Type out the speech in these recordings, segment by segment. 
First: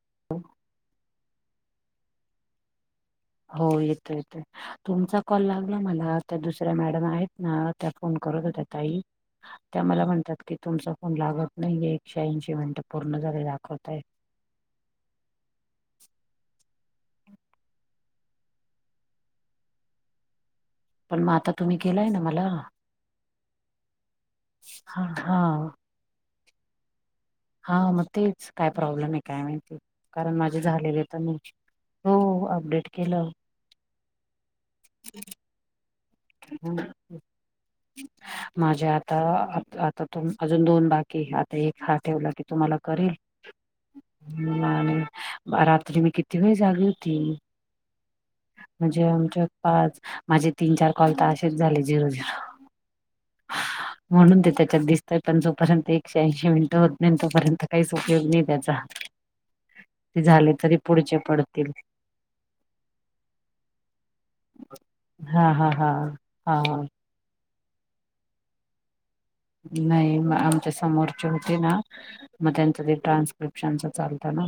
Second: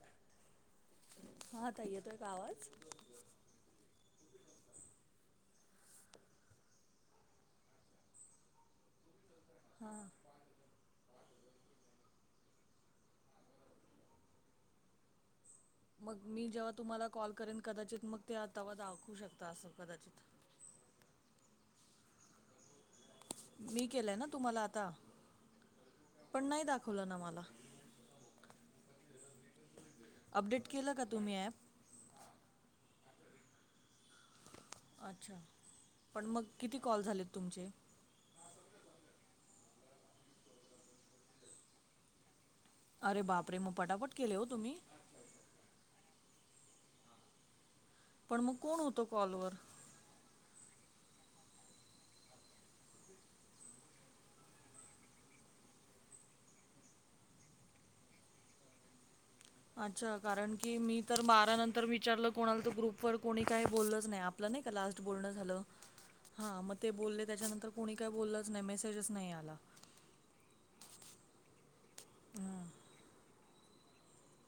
[unintelligible] हा ताई येतोय का आवाज हो येतो येतो तुमचा कॉल लागला मला त्या दुसऱ्या मॅडम आहेत ना त्या फोन करत होत्या ताई [unintelligible] त्या मला म्हणतात की तुमचा फोन लागत नाही एकशे ऐंशी मिनिटं पूर्ण झाले दाखवतयतात मग मी जेव्हा तुम्हाला कॉल करेन कदाचित मग तेव्हा दाखवू शकता असं कदाचित पण म आता तुम्ही केलाय ना मला मी केलंय ना तुम्हाला आता हा हा पण नाही दाखवलं ना मला हा मग तेच काय प्रॉब्लेम आहे काय माहिती कारण माझे अपडेट केलं का झालेले तर तुम्ही मी ॲप? हो अपडेट केलं अच्छा पण मग किती कॉल झालेत तुमचे माझ्या आता आतातून अजून दोन बाकी आता एक हा ठेवला की तुम्हाला अरे बापरे! मग पटापट केले हो करिल तुम्ही. आणी बा रात्री मी किती वेळ जागी होती पण मग कोण म्हणजे होतं आमच्या कॉलवर? पाच माझे तीन, चार काॅल तर अशेच झाले झिरो झीरो [unintelligible] म्हणून ते त्याच्यात दिसतय पण जोपर्यंत एकशे ऐंशी मिनिटं होत नाही तोपर्यंत काहीच उपयोग नाही त्याचा [unintelligible] अच्छा ते झाले कारण तरी की मी पुढचे तर बारा पडतील नंतर विचारलं कोणाला तर ग्रुपवर कोणी काही बोललच नाही आप आपलं नाही का लास्ट बोलणं हा झालं हा हा हां मग हा ते बोलले त्याच्यानंतर कोणी काही बोललंच नाही मेसेजच नाही आला नाही मग आमच्या समोरचे होते ना मग हम्म. त्यांचं ते ट्रान्स्क्रिप्शनचं चालतं ना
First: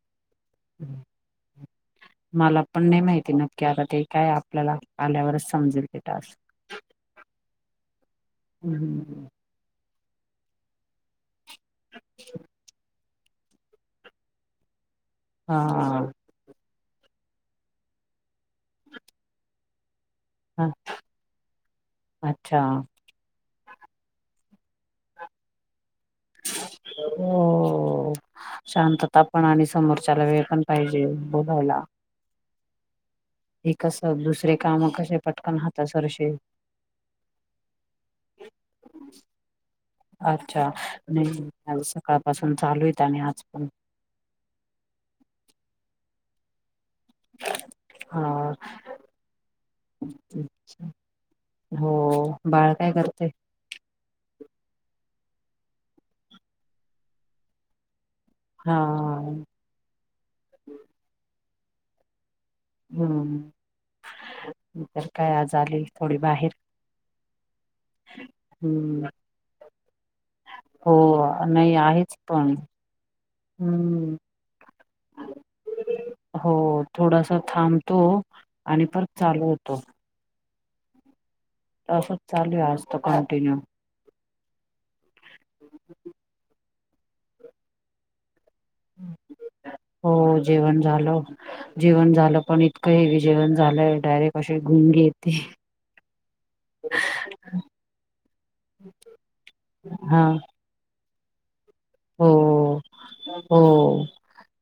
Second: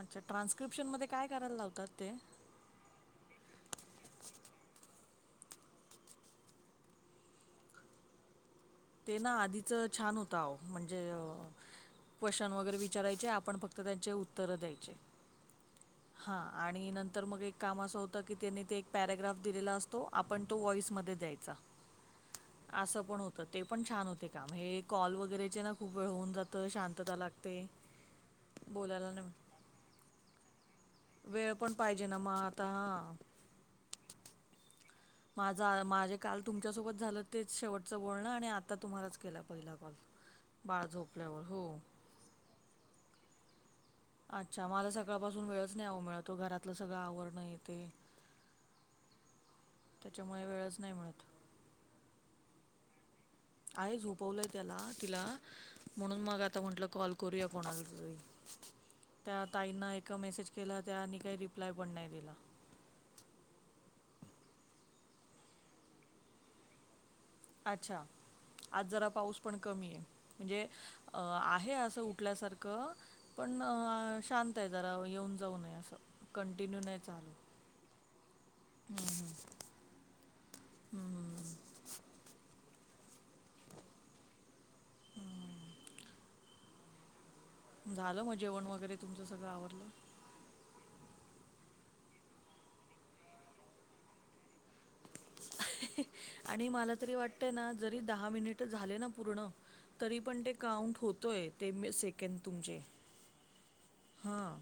अच्छा ट्रान्स्क्रिप्शनमध्ये काय करायला लावतात ते मला पण नाही माहिती नक्की आता ते काय आपल्याला आल्यावरच समजेल ते टास्क [unintelligible] ते हम्म ना आधीच छान होत अहो म्हणजे अं क्वश्चन वगैरे विचारायचे आपण फक तर त्याचे उत्तरं द्यायचे हां हां आणि नंतर मग एक काम असं होतं की त्यांनी ते एक पॅराग्राफ दिलेला असतो आपण तो ह व्हाॅईसमध्ये द्यायचा अच्छा असं पण होतं तर ते पण छान होते काम हे कॉल वगैरेचे ना खूप वेळ होऊन जातं शांतता लागते हो बोलायला शांतता नाही पण आणि समोरच्याला वेळ पण पाहिजे बोलायला जन्माचा हे कसं, दुसरे कामं कशे माझं आं माझे काल तुमच्यासोबत झालं तेच शेवटचं बोलणं आणि आता तुम्हालाच केला पहिला कॉल. अच्छा! बाळ झोपल्यावर नायी हो. आज सकाळपासून चालूयेत आणि आज पण अच्छा! मला सकाळपासून वेळच नाही ओ मिळतं. घरातलं सगळं आवरण, हें तें. हां [inaudible] त्याच्यामुळे वेळच नाही मिळत. [inaudible] हों, बाळ काय करतय? आहे झोपवलंय त्याला-तिला, म्हणून मग आता म्हटलं कॉल करूया कोणाला तरी. हाय त्या ताईंना एका मेसेज केला, त्यांनी काय रिप्लाय पण नाही दिला. हुं, मी पण काय आज आली, थोडी बाहेर. अच्छा! आज हम्म जरा पाऊस पण कमीयं म्हणजे हो अं आहे नाही असं आहेच पण उठल्यासारखं पण हम्म अं शांत आहे जरा, येऊन जाऊन आहे असं, हो कंटिन्यू नायच थोडासा थांबतो आणि परत चालू होतो हुं हुं असंच चालूयं आज तर कंटिन्यू. हां झालं मग जेवण वगैरे तुमचं सगळं आवरल हो जेवण झालं, जेवण झालं पण इतकं हेवी जेवण झालंय डायरे अशे घुमं येतेय आणि मला तरी वाटते नां जरी दहा मिनिटे झाले नां पूर्ण, तरी हा पण ते काउंट होतोय, ते मेस सेकंड तुमचे. हों हां.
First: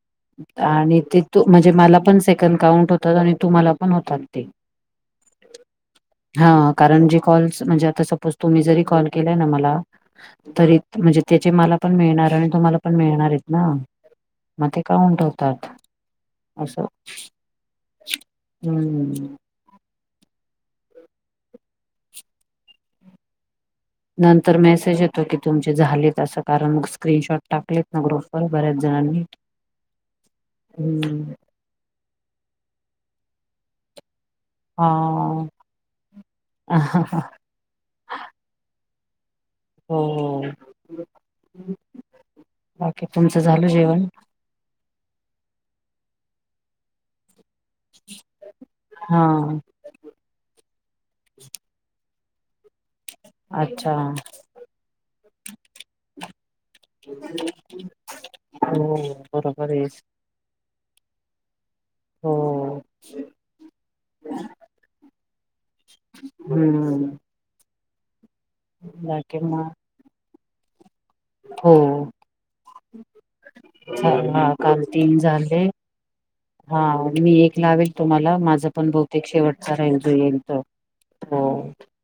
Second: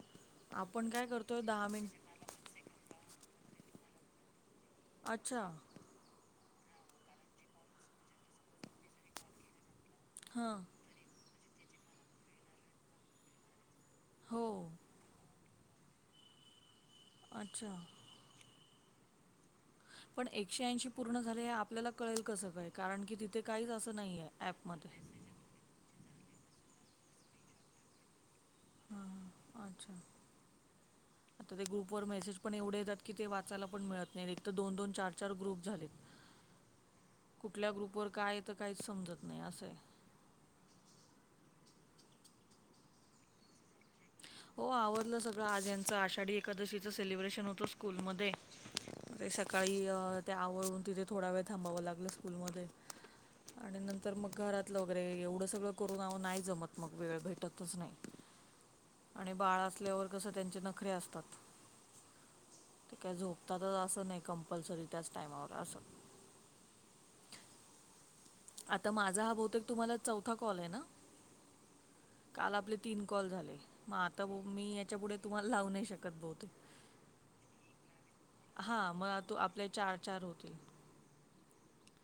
आपण आणि काय तें करतोय तू म्हणजे मला मिनिट पण से कद काउंट होतात आणि तुम्हाला पण होतात ते. अच्छा! हां कारण जे कॉल्स म्हणजे आता सपोज तुम्ही जरी कॉल केलायं नां मला हां. तरी म्हणजे त्याचे मला पण मिळणार आणि तुम्हाला पण मिळणार येतं नां हो. मग ते काय काउंट हो तात असो अच्छा. हुं पण एकशे ऐंशी पूर्ण झाले हे आपल्याला कळेल कसं काय कारण की तिथे काहीच असं नाहीयें नंतर ऍपमध्ये. मेसेज येतो की तुमचे झालेत असं कारण, मग स्क्रीनशॉट टाकलेत. ग्रुपवर बऱ्याच जणांनी हुं तर ते ग्रुप वर मेसेज पण एवढे येतात की ते वाचाला पण मिळत नाही नीट. तर दोन, दोन चार, चार हा. ग्रुप झालेत कुठल्या ग्रुपवर काय येत काहीच समजत नाही असयं. हों बाकी तुमचं झालं जेवण? हो आवरलं सगळं आज याचं आषाढी एकादशीचं सेलिब्रेशन होतं स्कूलमध्ये हा ते सकाळी अं ते आवरुन तिथे थोडा वेळ थांबावं लागलं स्कूलमध्ये आणि अच्छा नंतर मग घरातलं वगैरे एवढं सगळं करून आवो नाही जमत मग वेळ भेटतच नायी. हों आणि बाळ असल्यावर कसं त्यांचे नखरे असतात हो ते काय झोपताना असं नाही, कंपल्सरी त्याच टायमावर अस. हम्म. हू हू. आता माझा हा बहुतेक मग तुम्हाला चौथा कॉल आहे ना? हो. काल आपले तीन कॉल झाले, मग आता चालेल. बऊ हा मी काल याच्या पुुढे तीन तुम्हाला झाले लावू नाही शकत बहुतेक! हा मी एक लावेल तुम्हाला. माझं पण हां मग बहुतेक तू आपले शेवटचा चार राहील जो चार येईल होतील तो. हो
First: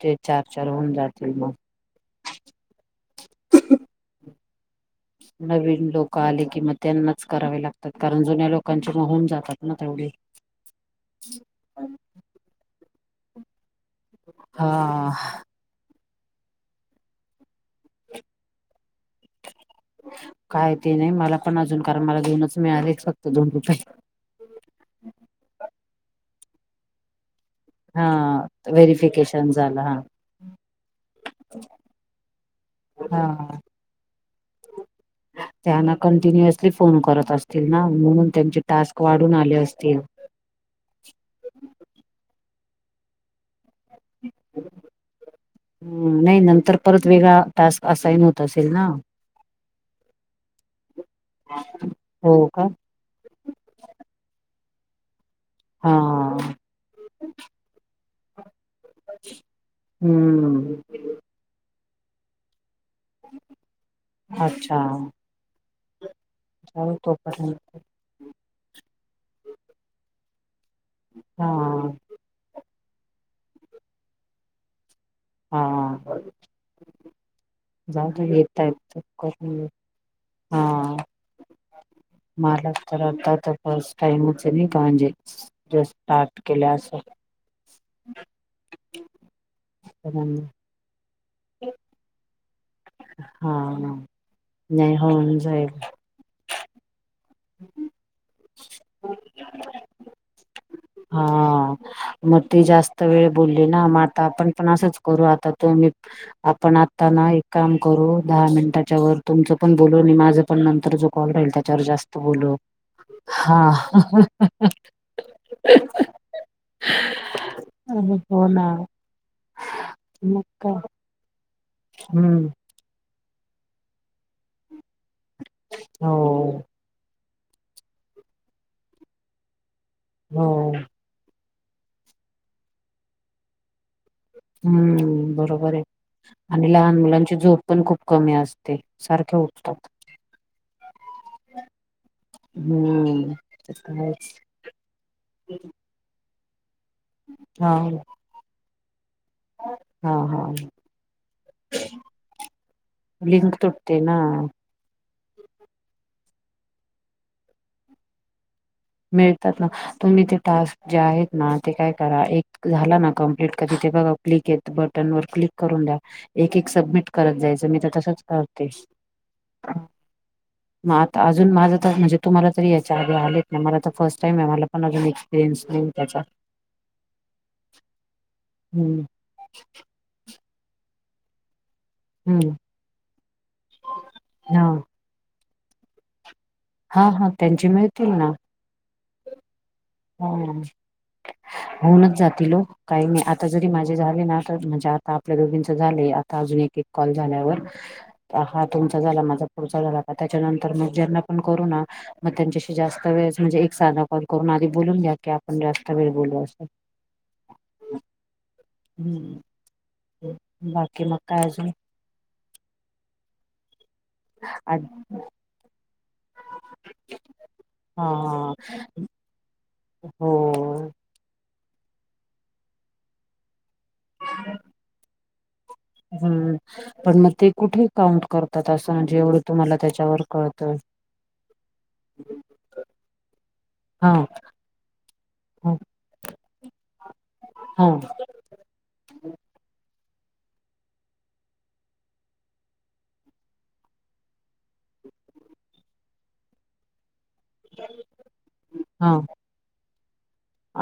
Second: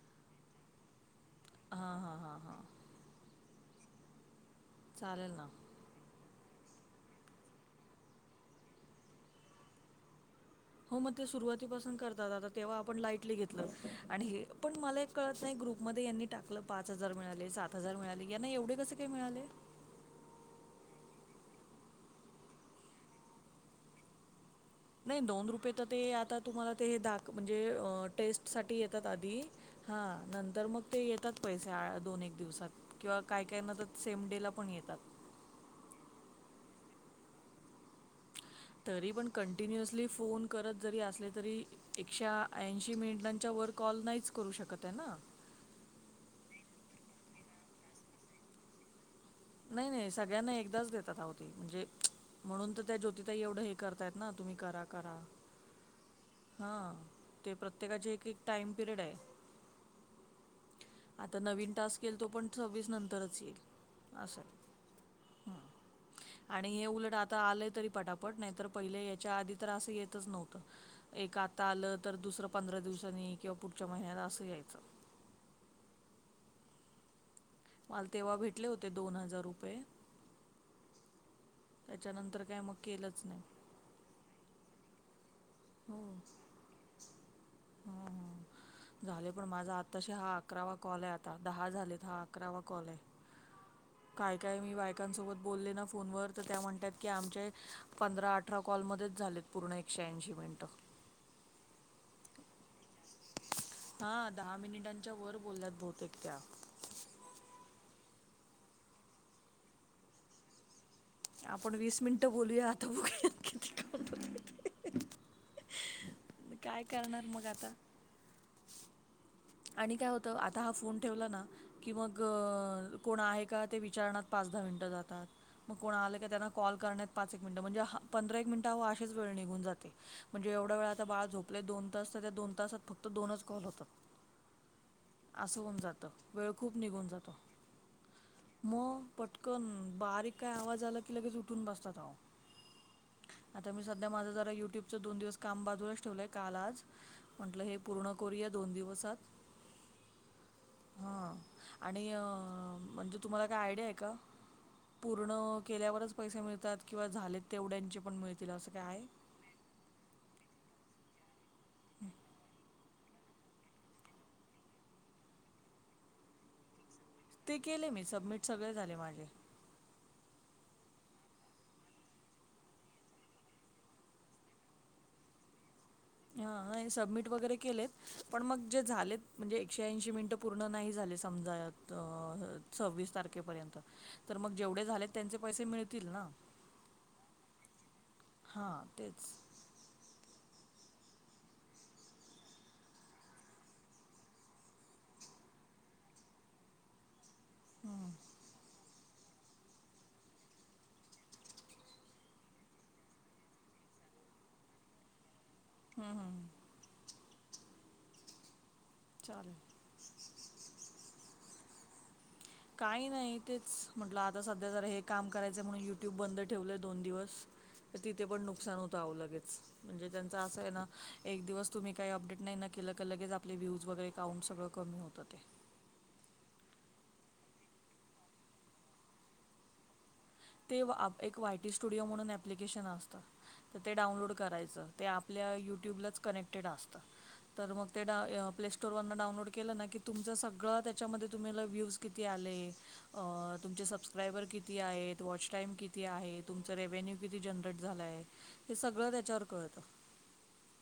ते चार, चार होऊन जातील मग. हा हा हां हां. चालेल ना नवीन लोक क आले कि मग त्यांनाच करावे लागतात. कारण जुन्या लोकांचे म होन जातात ना तेवढे. हो मग ते सुरुवातीपासून करतात आता, तेव्हा आपण लाइटली घेत ल, आणि हे पण मला हा कळत नाही ग्रुपमध्ये यांनी टाकलं पाच हजार मिळाले, सात हजार मिळाले यांना एवढे कसे काय मिळाले? काय ते नाही मला पण अजून कारण मला दोनच मिळालेत, फक्त दोन रुपये. नाही दोन रुपये तर ते आता तुम्हाला ते दाक म्हणजे अ हा टेस्ट साठी येतात आधी व्हेरिफिकेशन झालं हा नंतर मग ते येतात पैसे आ दोन एक दिवसात. किंवा काय काय ना तर सेम डे ला पण येतात त्या ना कंटिन्युअसली फोन करत असतील ना म्हणून त्यांचे टास्क तरी पण वाढून आले असतील. कंटिन्युअसली फोन करत जरी असले तरी एकशे ऐंशी मिनिटांच्या वर कॉल नाहीच करू शकत आहे ना! हम् नाही नंतर परत वेगळा टास्क असाईन होत असेल ना? नाही नाही सगळ्यांना एकदाच देतात अहो ते म्हणजे, हो का म्हणून तर त्या ज्योतिताई एवढं हे करतायत ना तुम्ही करा करा. हा हा ते प्रत्येकाचे एक एक टाइम पिरियड आहे. हम्म. आता नवीन टास्क येईल तो पण सव्वीस नंतरच येईल. अस ह अच्छा आणि हे जाऊ उलट आता तोपर्यंत आलंय तरी पटा पट नाही तर पहिले याच्या आधी तर असं येतच नव्हतं एक हा आता आलं तर दुसरं पंधरा दिवसांनी किंवा पुढच्या महिन्यात असं यायचं. हां हां. मला जाऊदे तेव्हा भेटले येतायेत होते तर दोन हजार करून घेऊ रुपये हा. त्याच्यानं माला तर आता तर फस्ट टाईमच आहे नाही का म्हणजे. ज स्टार्ट केल्या असं. [inaudible] हुं हुं झाले पण माझा आताशी हा अकरावा कॉल आहे आता दहा झालेत हा अकरावा कॉल आहे. हा काय काय मी नाही बायकांसोबत होऊन जाईल. बोलले ना फोनवर तर त्या म्हणतायत की आमचे पंधरा अठरा कॉलमध्येच झालेत पूर्ण एकशे ऐंशी मिनटं. हा मग ते जास्त वेळ बोलले ना म आता हा आपण दहा पण असंच मिनिटांच्या करू वर आता बोलल्यात तुम्ही बहुतेक त्या. आपण आता ना एक काम करू दहा मिनिटाच्या वर तुमचं पण बोलू आणि माझं पण नंतर जो कॉल राहील आपण त्याच्यावर वीस जास्त मिनिटं बोलो बोलूया आता बघूया हा. किती काउंट होतं. काय करणार मग आता? ऊ हुं हो ना. आणि काय होतं, मग आता हा काय फोन ठेवला ना की मग हम्म कोण आहे का ते विचारण्यात पाच दहा मिनटं जातात. मग कोण हो आलं का त्यांना कॉल करण्यात पाच एक मिनटं म्हणजे, हा पंधरा एक मिनट हा असेच वेळ निघून जाते हो म्हणजे एवढ्या वेळात? बाळ झोपलय दोन तास, तर त्या दोन तासात फक्त दोनच कॉल होतात. हम्म. असं बरोबर होऊन आहे, जातं वेळ आणि खूप लहान निघून मुलांची जातो झोप पण खूप कमी असते मग सारखे पटकन उठतात. बारीक काय आवाज आला की लगेच उठून बसतात ह. हम्म आता ते मी तर सध्या माझं आहेच. जरा युट्यूबचं दोन दिवस काम बाजूला ठेवलंय. काल, आज म्हंटलं हा हे पूर्ण करूया दोन दिवसात. हा हा. हा. आणि ह म्हणजे तुम्हाला लिंक काय आयडिया आहे तुटते का? ना पूर्ण केल्यावरच पैसे मिळतात किंवा झालेत तेवढ्यांचे पण मिळतील असं काय हाय? तुम्ही तिथं अस जे आहेत ना ते काय करा एक झाल ना कम्प जितक तिथे बघाव क्लिक, बटन वर क्लिक करून द्या एकेक करून द्या सबमिट. करत ते जायचं मी तर केले तसच सबमिट करते. सगळे झाले माझे मग आता अजून माझ तर म्हणजे तुम्हाला तरी याच्या आधी आले. मला तर फर्स्ट टाईम आहे, मला पण असून एक्सपिरीयन्स नाही. त्याचा हा सबमिट वगैरे केलेत, पण मग जे हम्म झालेत म्हणजे एकशे ऐंशी मिनट. पूर्ण नाही झाले समजात हम्म सव्वीस तारखेपर्यंत तर मग हा जेवढे झालेत त्यांचे पैसे मिळतील ना? हा हा त्यांचे मिळतील ना? हा तेच. ह होऊनच जातील ओ. काही नाही आता जरी माझे झाले ना? तर म्हणजे आता आपल्या दोघींच झाले आता अजून एक एक कॉल झाल्यावर हा तुमचा. झाला माझा पुढचा झाला का? त्याच्यानंतर मग ज्यांना पण करू ना?? मग त्यांच्याशी जास्त वेळेस म्हणजे एक साधा कॉल करून. ते बोलून घ्या की आपण जास्त वेळ हम्म, बोलू हम्म. अस. चालेल. बाकी मग काय अजुन? काही नाही तेच म्हटलं आता सध्या आ जरा हे काम करायचं म्हणून. ट्यूब बंद ठेवलंय दोन दिवस तर तिथे पण हा नुकसान होतं आवं लगेच. म्हणजे हो त्यांच असं आहे ना? एक दिवस तुम्ही काही अपडेट नाही ना केलं का लगेच आपले व्ह्यूज वगैरे काउंट सगळं कमी होतं ते हम् पण मग ते कुठे काउंट करतात? अस म्हणजे म्हणजे एवढं तुम्हाला त्याच्यावर? कळतं ते एक वायटी स्टुडिओ म्हणून एप्लीकेशन असतं तर ते हा डाउनलोड करायचं. ते आपल्या यूट्यूबलाच कनेक्टेड असतं तर मग हा ते. स्टोर डाउनलोड केलं ना की तुमच सगळं त्याच्यामध्ये तुम्हाला लगेज किती आले अ तुमचे सबस्क्रायबर किती आहेत? वॉच टाइम किती आहे, तुमचं रेव्न्यू किती जनरेट झालाय? ते सगळं हा त्याच्यावर कळत.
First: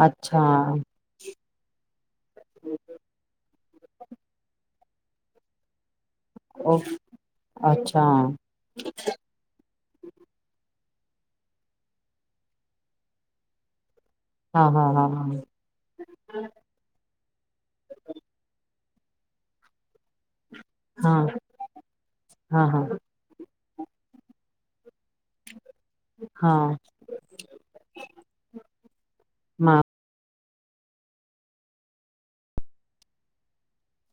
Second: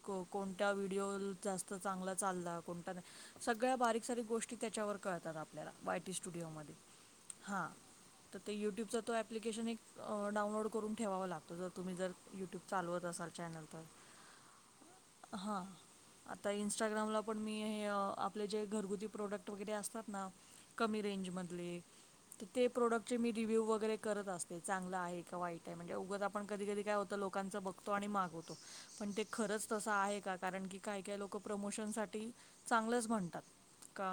कोण अच्छा कोणत्या व्हिडिओला जास्त तो चांगला चालला, कोणता नाही. सगळ्या बारीक सारीक गोष्टी त्याच्यावर कळतात आपल्याला वाय टी स्टु स्टुडिओमध्ये, ओ हा अच्छा तर ते युट्यूबच ॲप्लिकेशन एक डाऊनलोड करून ठेवांव लागतं, जर तुम्ही जर यूट्यूब चालवत असाल चॅनल तर. हा हा हा. आता इन्स्टाग्रामला पण मी हे, आपले जे घरगुती प्रोडक्ट वगैरे असतात ना? कमी हा रेंजमधले तर हा ते हा प्रोडक्टचे मी रिव्ह्यू वगैरे करत असते, चांगलं आहे का वाईट. म्हणजे उग आपण हा कधी कधी काय होतं लोकांचं बघतो आणि माग होतो, पण ते खरंच मा तसं आहे का? कारण की काही काही लोक प्रमोशनसाठी चांगलंच म्हणतात. का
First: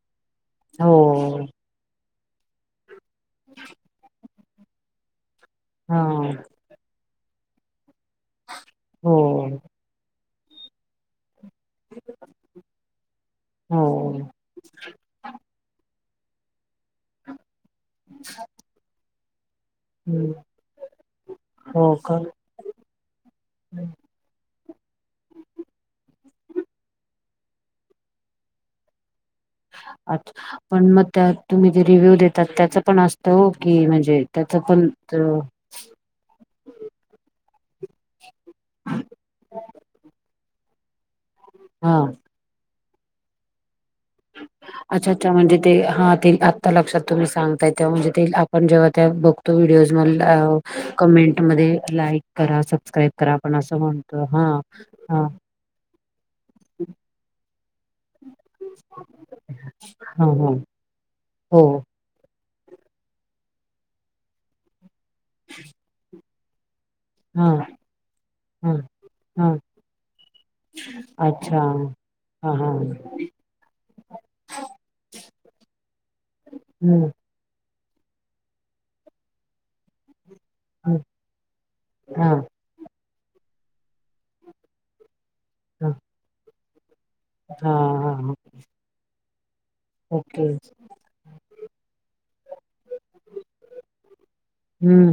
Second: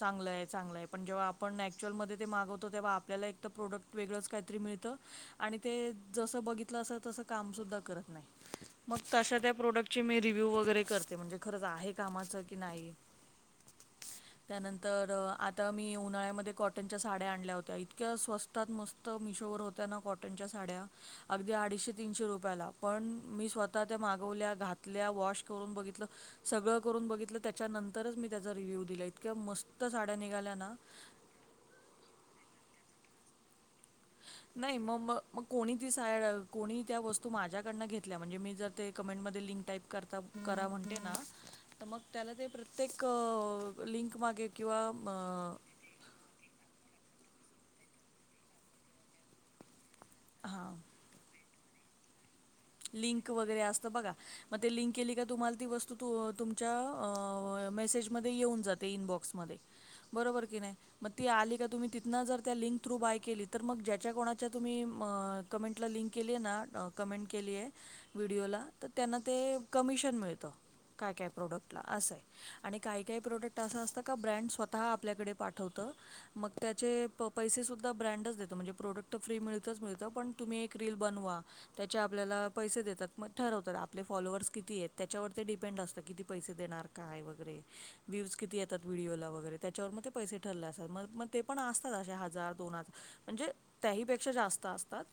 चांगलं आहे? चांगला आहे, हो पण जेव्हा आपण नॅच्युअलमध्ये ते मागवतो, तेव्हा आपल्याला एक प्रोडक्ट वेगळंच काहीतरी मिळतं. आणि ते हा जसं बघितलं असे तसं काम सुद्धा करत नाही, मग हो तशा त्या प्रोडक्ट. मी रिव्ह्यू वगैरे करते, म्हणजे खरं आहे कामाचं की नाही? हो त्यानंतर आता मी उन्हाळ्यामध्ये कॉटनच्या साड्या आणल्या होत्या, इतक्या स्वस्तात मस्त. तर मिशोवर होत्या ना, हम्म, कॉटनच्या साड्या अगदी अडीचशे हो का तीनशे रुपयाला. पण मी स्वतः त्या मागवल्या, घातल्या, वॉश करून बघितलं सगळं करून बघितलं, त्याच्यानंतरच मी त्याचा रिव्ह्यू दिला, इतक्या मस्त. साड्या निघाल्या अच्छा, ना पण मग त्या तुम्ही जे रिव्ह्यू देतात त्याच पण असतं की म्हणजे. त्याच पण. कीती साड कोणी त्या वस्तू माझ्याकडनं घेतल्या, म्हणजे मी जर ते कमेंटमध्ये लिंक टाईप करता. करा म्हते ना, तर हा मग त्याला ते प्रत्येक लिंक. मागे किंवा अच्छा, अच्छा, अ, म्हणजे ते हा ते लक्षात तुम्ही सांगताय तेव्हा, म्हणजे ते आपण जेव्हा त्या बघतो व्हिडिओज मधलं हां कमेंटमध्ये लाईक करा, सबस्क्राईब लिंक करा, आपण वगैरे असं असतं बघा म्हणतो हा मग ते लिंक केली का हं. तुम्हाला ती वस्तू तुमच्या मेसेजमध्ये येऊन जाते, इनबॉक्समध्ये. हा बरोबर हा की नाही, मग ती आली हो का तुम्ही तिथ. ना, जर त्या लिंक थ्रू बाय केली, तर मग ज्याच्या कोणाच्या तुम्ही कमेंटला लिंक केली ना, कमेंट हा केलीय व्हिडिओला, हा तर त्यांना ते हा कमिशन मिळत. काय काय अच्छा प्रोडक्टला असं आहे. हा हा आणि काही काही प्रोडक्ट असं असतं का, ब्रँड स्वतः आपल्याकडे पाठवत? मग हम्म त्याचे पैसे सुद्धा ब्रँडच देत, म्हणजे प्रोडक्ट फ्री मिळतंच मिळतं, पण तुम्ही एक हा रील बनवा हा आपल्याला पैसे देतात. मग ठरवतात आपले फॉलोअर्स किती आहेत, त्यावर ते हा किती पैसे देणार. काय वगैरे, हा व्ह्यूज किती येतात व्हिडिओला वगैरे, त्याच्यावर मग ते पैसे ओके ठरले असतात, मग. ते पण असतात असे हजार-दोन, म्हणजे त्याहीपेक्षा जास्त. असतात, हम्म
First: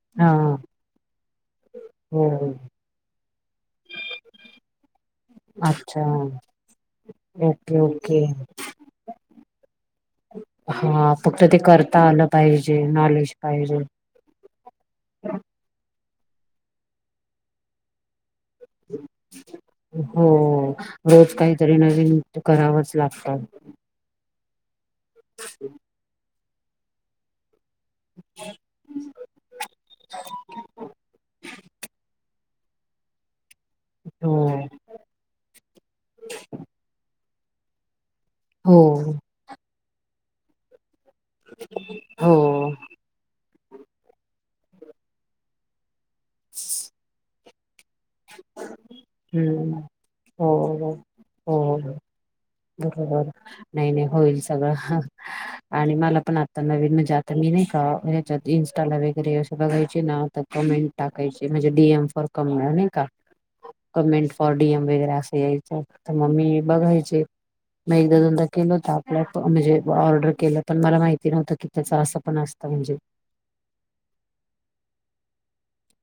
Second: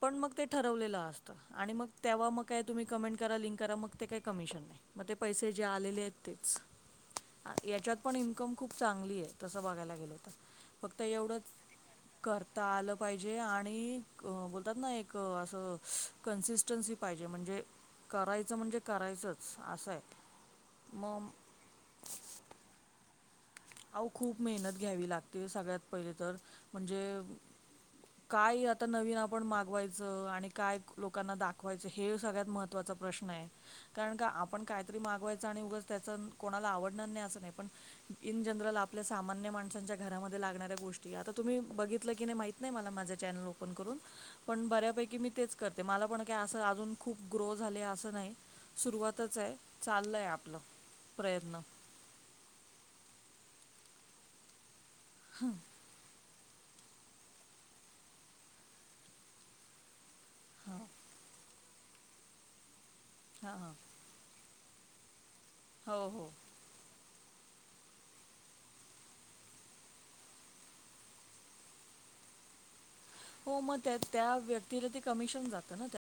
पण हा मग ठरवलेलं असतं आणि मग हो तेव्हा मग हो. काय तुम्ही कमेंट करा, लिंक करा, मग ते काही कमिशन नाही. मग ते पैसे जे आलेले अच्छा आहेत, तेच. ओके याच्यात पण ओके इन्कम खूप चांगली आहे, तसं बघायला गेलं तर. फक्त हा एवढंच ते करता आलं करता पाहिजे आलं नॉलेज पाहिजे आणि बोलतात ना, एक अशी कसोटी पाहिजे, म्हणजे करायचं म्हणजे. करायचंच असं आहे हो, मग रोज काहीतरी नवीन करावंच लागतं. अव, खूप मेहनत घ्यावी लागते सगळ्यात पहिले तर, म्हणजे. काय आता नवीन आपण मागवायचं आणि काय लोकांना दाखवायचं, हे सगळ्यात महत्त्वाचं. महत्त्वाचा प्रश्न आहे, कारण का हो आपण काय? तरी मागवायचं आणि उगाच त्याचं कोणाला आवडणारं नाही, असं नाही पण. इन हो जनरल आपल्या सामान्य माणसांच्या घरामध्ये लागणाऱ्या गोष्टी, आता तुम्ही बघितलं की हो नाही, माहिती नाही, मला माझं चॅनल ओपन करून पण बऱ्यापैकी मी तेच करते. मला पण काय असं अजून खूप ग्रो झाले असं नाही, सुरुवातच आहे. हम्म चाललं आहे हो आपलं, हो प्रयत्न. हो, हो. बरोबर नाही नाही होईल सगळं. आणि मला पण आत्ता नवीन, म्हणजे आता मी नाही का हेच्यात इंस्टाला वगैरे असं बघायचे ना तर हां कमेंट टाकायची, म्हणजे डीएम फॉर कमेंट नाही का? हां हां. कमेंट फॉर डीएम वगैरे असं यायचं हो तर हो मग मी बघायचे. मग एकदा दोनदा केल होत आपल्या म्हणजे ऑर्डर केलं पण मला माहिती नव्हतं की त्याच असं पण असतं म्हणजे हो मग त्या त्या व्यक्तीला ते कमिशन जात ना त्या.